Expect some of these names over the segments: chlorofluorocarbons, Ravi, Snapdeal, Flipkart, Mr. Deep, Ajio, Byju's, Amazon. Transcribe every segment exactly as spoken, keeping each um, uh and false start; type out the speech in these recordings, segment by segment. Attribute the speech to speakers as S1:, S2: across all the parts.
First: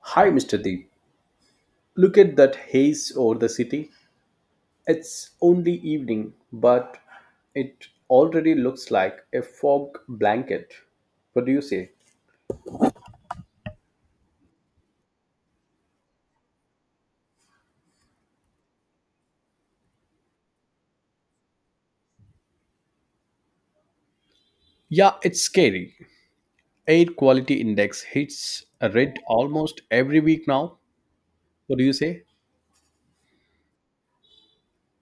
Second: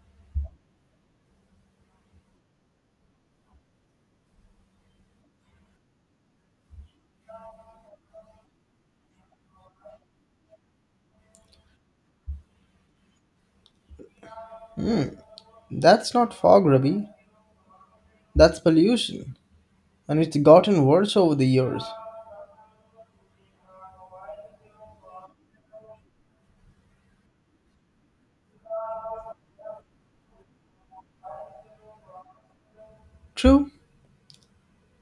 S1: Hi, mister Deep. Look at that haze over the city. It's only evening, but it already looks like a fog blanket. What do you say?
S2: That's not fog, Ravi. That's pollution. And it's gotten worse over the years.
S1: Yeah, it's scary. Air quality index hits a red almost every week now. What do you say?
S2: True.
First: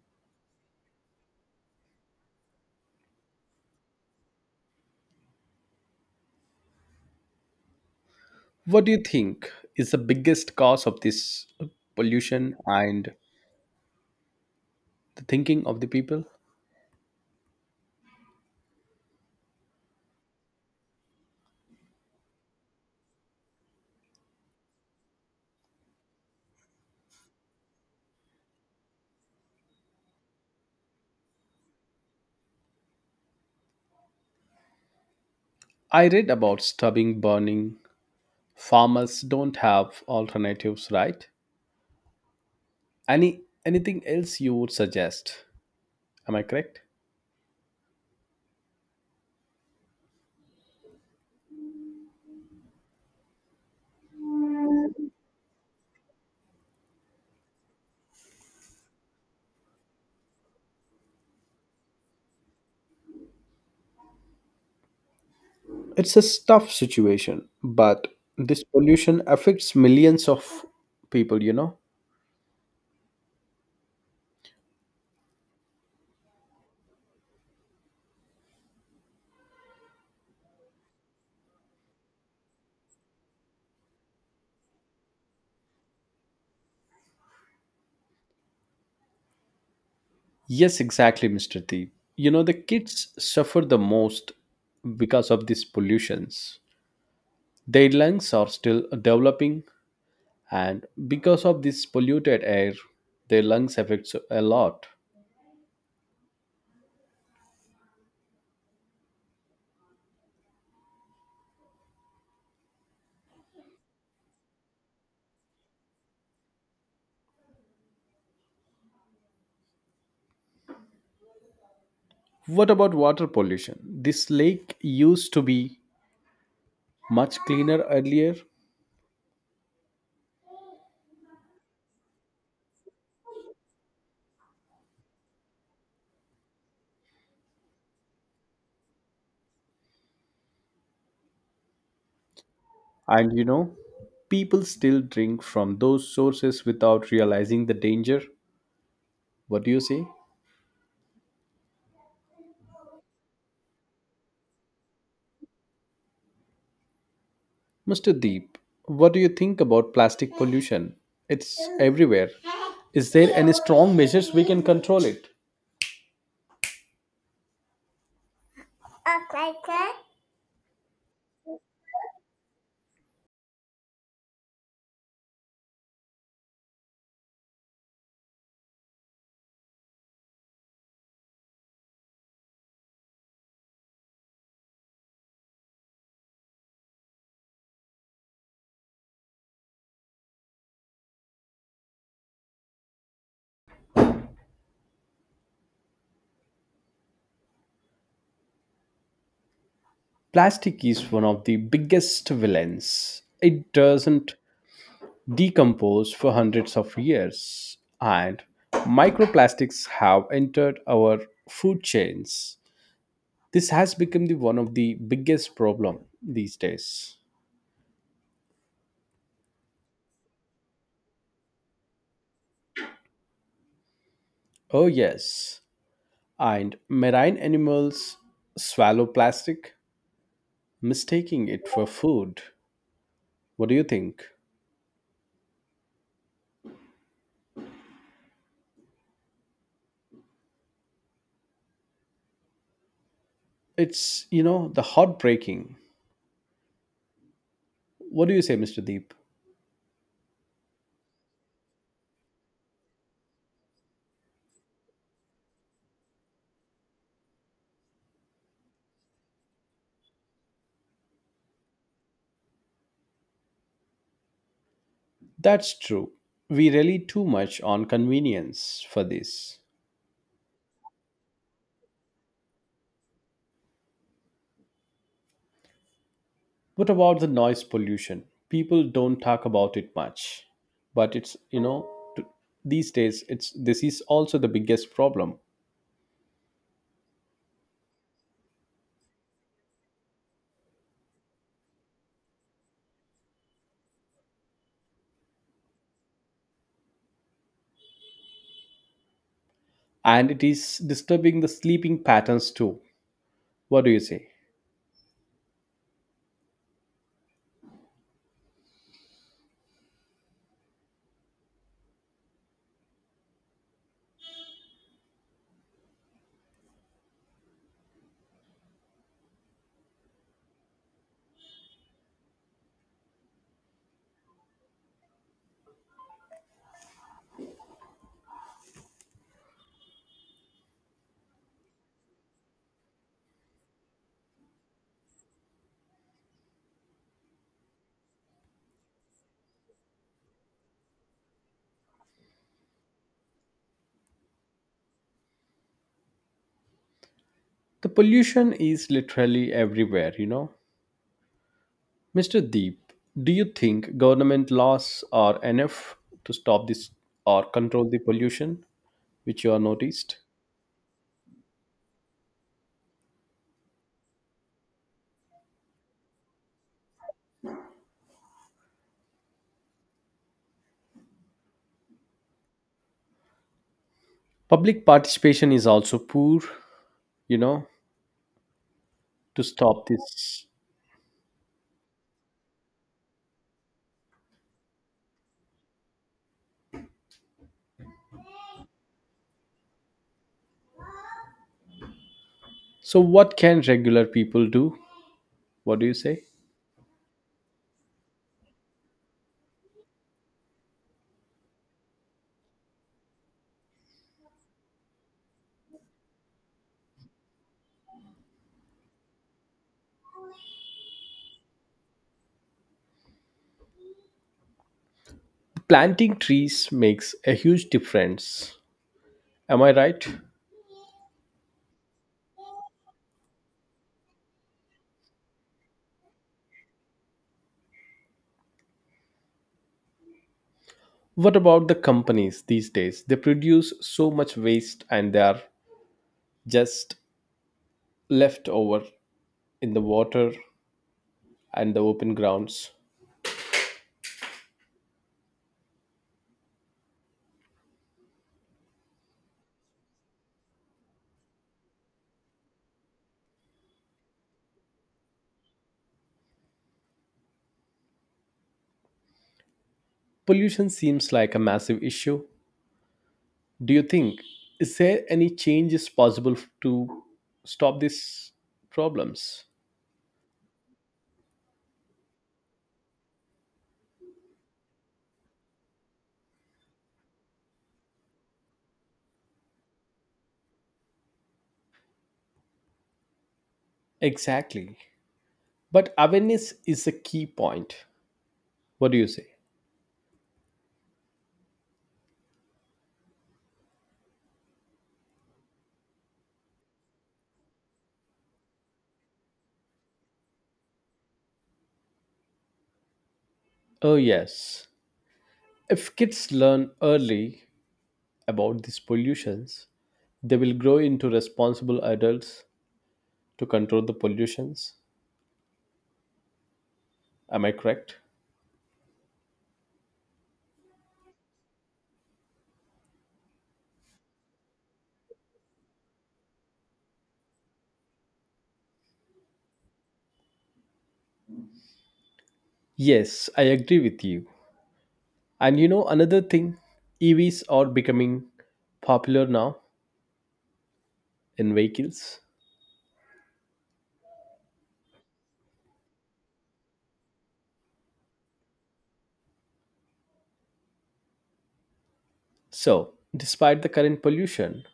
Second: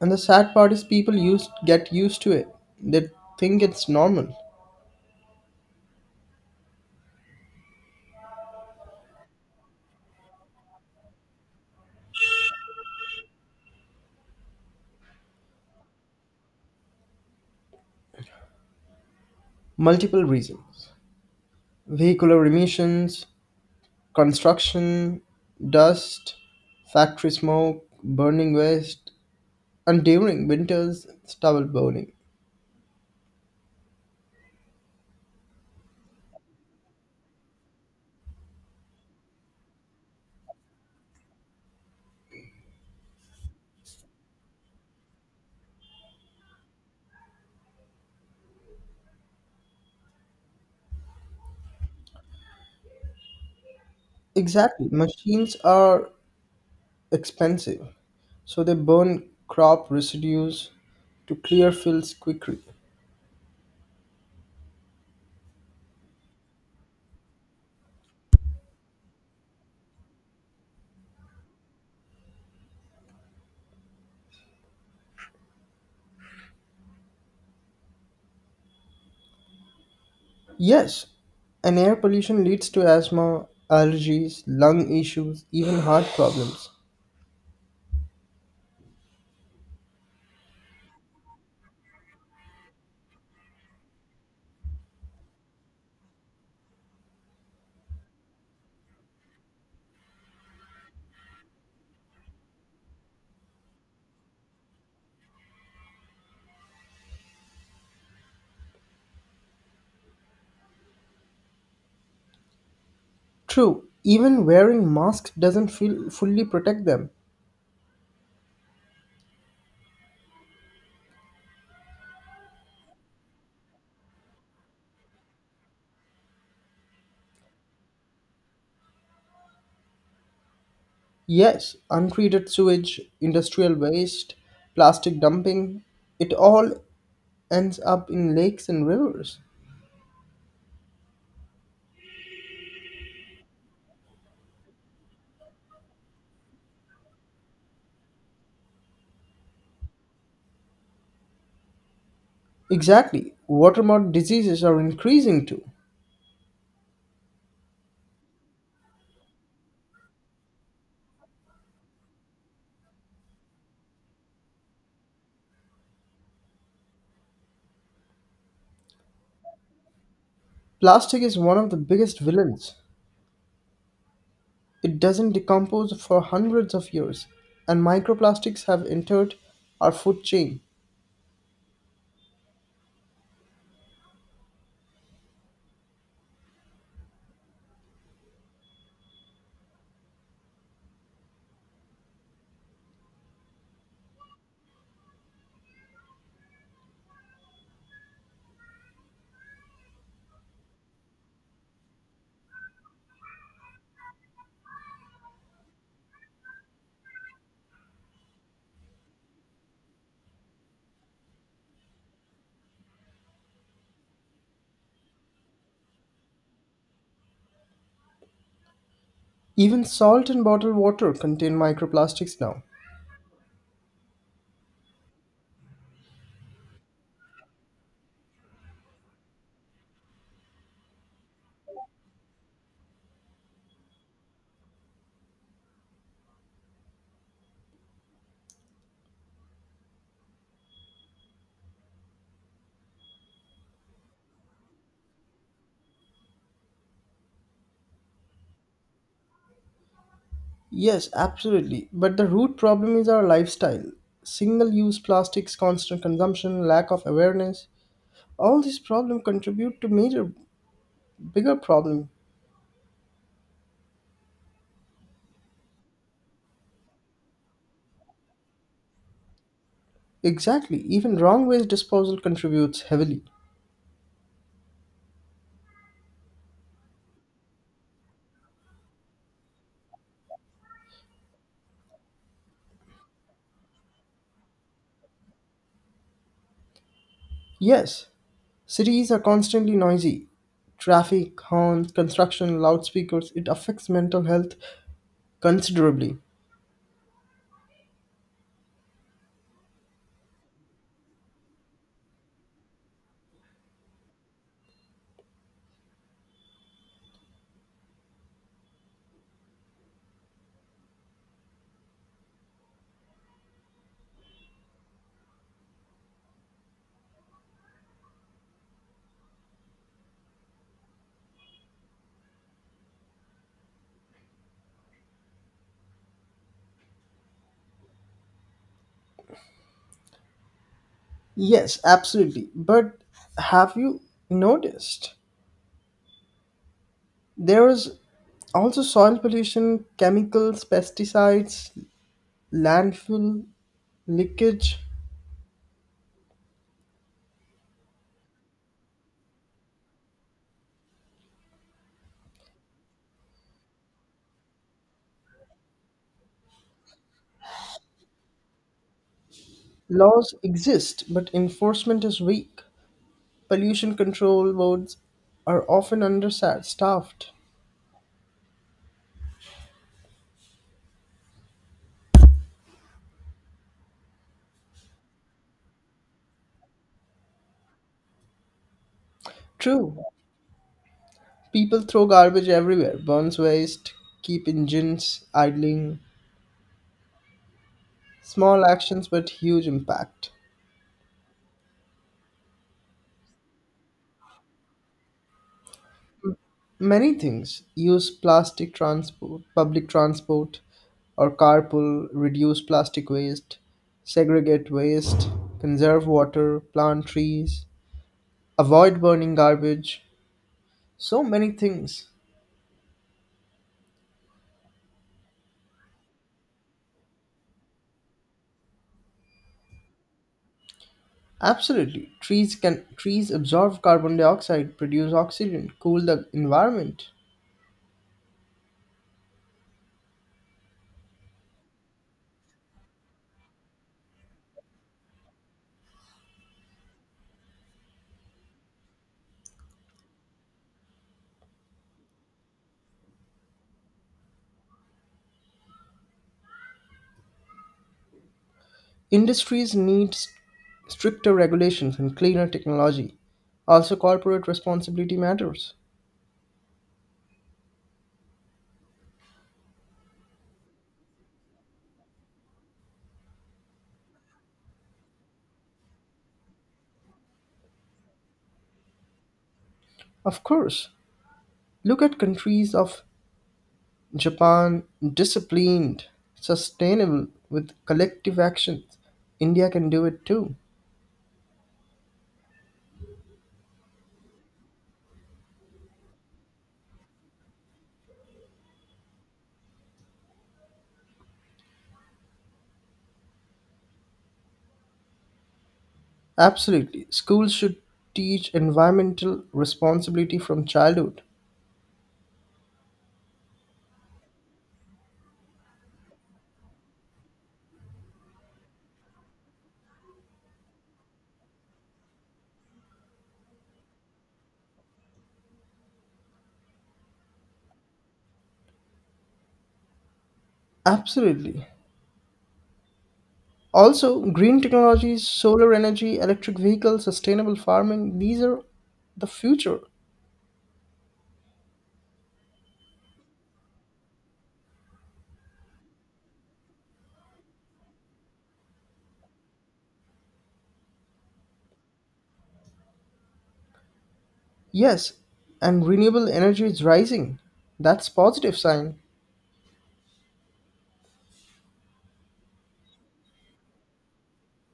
S2: And the sad part is people used get used to it. They think it's normal.
S1: What do you think is the biggest cause of this pollution and the thinking of the people?
S2: Multiple reasons. Vehicular emissions, construction, dust, factory smoke, burning waste, and during winters, stubble burning.
S1: I read about stubbing burning. Farmers don't have alternatives, right? Any anything else you would suggest? Am I correct?
S2: Exactly. Machines are expensive, so they burn crop residues to clear fields quickly.
S1: It's a tough situation, but this pollution affects millions of people, you know?
S2: Yes, and air pollution leads to asthma, allergies, lung issues, even heart problems.
S1: Yes, exactly, mister T. You know, the kids suffer the most because of these pollutions. Their lungs are still developing, and because of this polluted air, their lungs affects a lot.
S2: True, even wearing masks doesn't feel fully protect them.
S1: What about water pollution? This lake used to be much cleaner earlier.
S2: Yes, untreated sewage, industrial waste, plastic dumping, it all ends up in lakes and rivers.
S1: And you know, people still drink from those sources without realizing the danger. What do you say?
S2: Exactly, waterborne diseases are increasing too.
S1: mister Deep, what do you think about plastic pollution? It's everywhere. Is there any strong measures we can control it?
S2: Plastic is one of the biggest villains. It doesn't decompose for hundreds of years, and microplastics have entered our food chain.
S1: Plastic is one of the biggest villains. It doesn't decompose for hundreds of years, and microplastics have entered our food chains. This has become the one of the biggest problem these days.
S2: Even salt and bottled water contain microplastics now.
S1: Oh yes, and marine animals swallow plastic, mistaking it for food. What do you think? It's, you know, the heartbreaking. What do you say, mister Deep?
S2: Yes, absolutely. But the root problem is our lifestyle. Single use plastics, constant consumption, lack of awareness. All these problems contribute to major, bigger problem.
S1: That's true. We rely too much on convenience for this.
S2: Exactly. Even wrong waste disposal contributes heavily.
S1: What about the noise pollution? People don't talk about it much, but it's, you know, t- these days it's this is also the biggest problem,
S2: Yes, cities are constantly noisy. Traffic, horns, construction, loudspeakers, it affects mental health considerably.
S1: and it is disturbing the sleeping patterns too. What do you say?
S2: Yes, absolutely. But have you noticed? There is also soil pollution, chemicals, pesticides, landfill, leakage.
S1: The pollution is literally everywhere, you know. mister Deep, do you think government laws are enough to stop this or control the pollution which you are noticed?
S2: Laws exist, but enforcement is weak. Pollution control boards are often understaffed.
S1: Public participation is also poor, you know, to stop
S2: True,
S1: this.
S2: people throw garbage everywhere, burns waste, keep engines idling. Small actions but huge impact.
S1: So what can regular people do? What do you say?
S2: Many things use plastic transport, public transport, or carpool, reduce plastic waste, segregate waste, conserve water, plant trees, avoid burning garbage. So many things.
S1: Planting trees makes a huge difference. Am I right?
S2: Absolutely. Trees can trees absorb carbon dioxide, produce oxygen, cool the environment.
S1: What about the companies these days? They produce so much waste, and they are just left over in the water and the open grounds.
S2: Industries need s- stricter regulations and cleaner technology. Also, corporate responsibility matters.
S1: Pollution seems like a massive issue. Do you think is there any changes possible to stop these problems?
S2: Of course, look at countries of Japan, disciplined, sustainable with collective actions. India can do it too.
S1: Exactly. But awareness is a key point. What do you say?
S2: Absolutely. Schools should teach environmental responsibility from childhood.
S1: Oh, yes. If kids learn early about these pollutions, they will grow into responsible adults to control the pollutions. Am I correct?
S2: Absolutely. Also, green technologies, solar energy, electric vehicles, sustainable farming, these are the future.
S1: Yes, I agree with you. And you know, another thing, E Vs are becoming popular now in vehicles.
S2: Yes, and renewable energy is rising. That's positive sign.
S1: So, despite the current pollution,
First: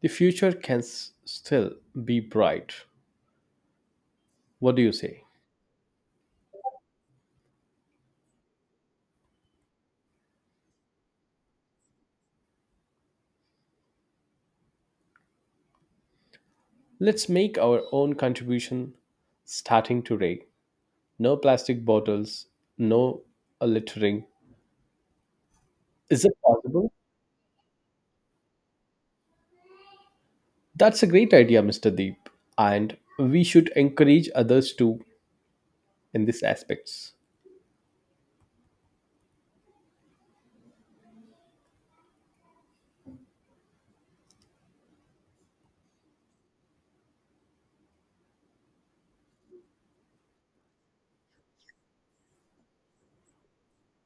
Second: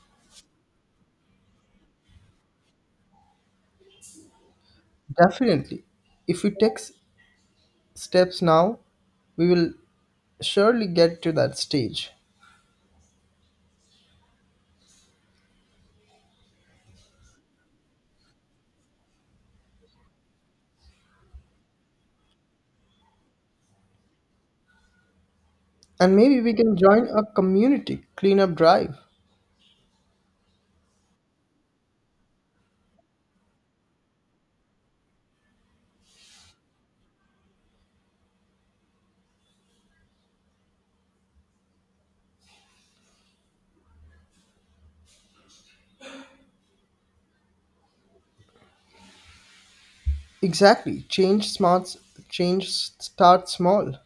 S1: the future can s- still be bright. What do you say?
S2: Definitely. If we take s- steps now, we will surely get to that stage.
S1: Let's make our own contribution starting today. No plastic bottles, no uh, littering.
S2: And
S1: Is it
S2: maybe we can
S1: possible?
S2: join a community cleanup drive.
S1: That's a great idea, mister Deep. And we should encourage others to in these aspects.
S2: Exactly. Change smarts change s- start small.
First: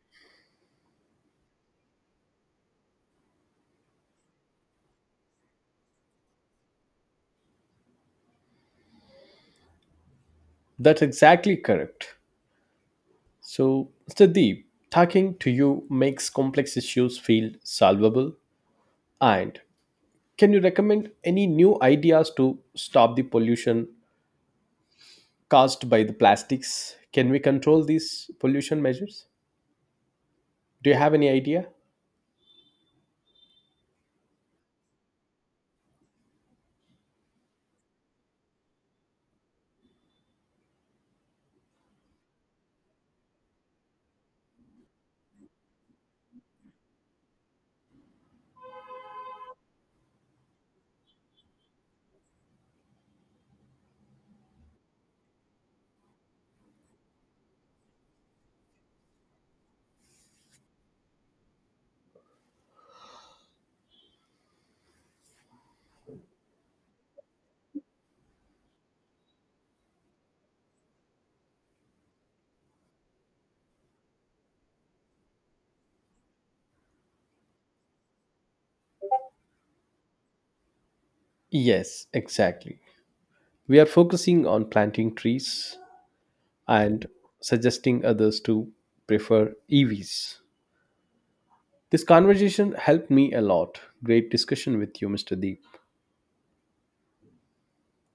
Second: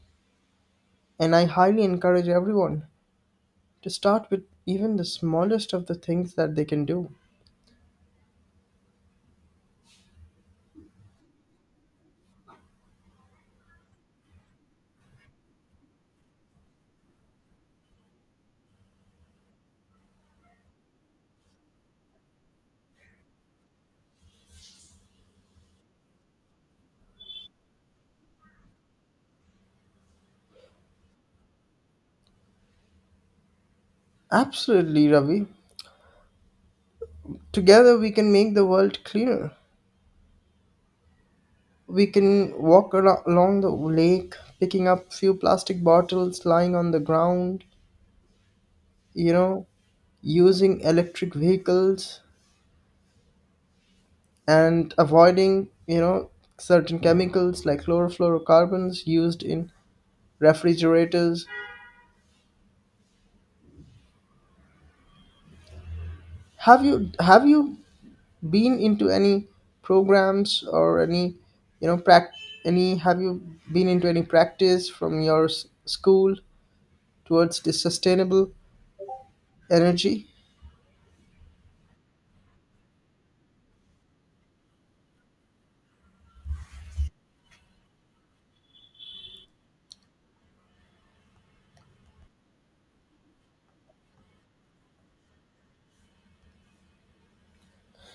S2: And I highly encourage everyone to start with even the smallest of the things that they can do.
S1: That's exactly correct. So, mister Deep, talking to you makes complex issues feel solvable. And can you recommend any new ideas to stop the pollution caused by the plastics? Can we control these pollution measures? Do you have any idea?
S2: Absolutely, Ravi. Together we can make the world cleaner. We can walk ar- along the lake, picking up few plastic bottles lying on the ground, you know, using electric vehicles and avoiding, you know, certain chemicals like chlorofluorocarbons used in refrigerators. Have you have you been into any programs or any, you know, prac any have you been into any practice from your s- school towards this sustainable energy?
S1: Yes, exactly. We are focusing on planting trees and suggesting others to prefer E Vs. This conversation helped me a lot. Great discussion with you, mister Deep.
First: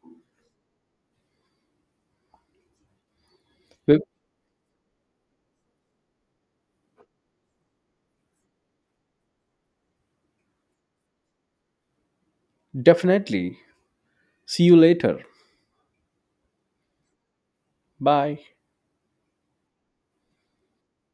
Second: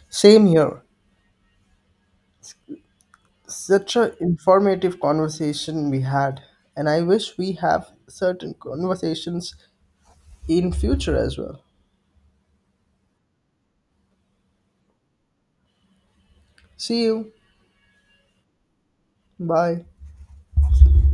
S2: Same here. Such
S1: Well,
S2: an informative conversation we had, and I wish we have certain conversations in future as well.
S1: definitely. See you later.
S2: See you.
S1: Bye.
S2: Bye.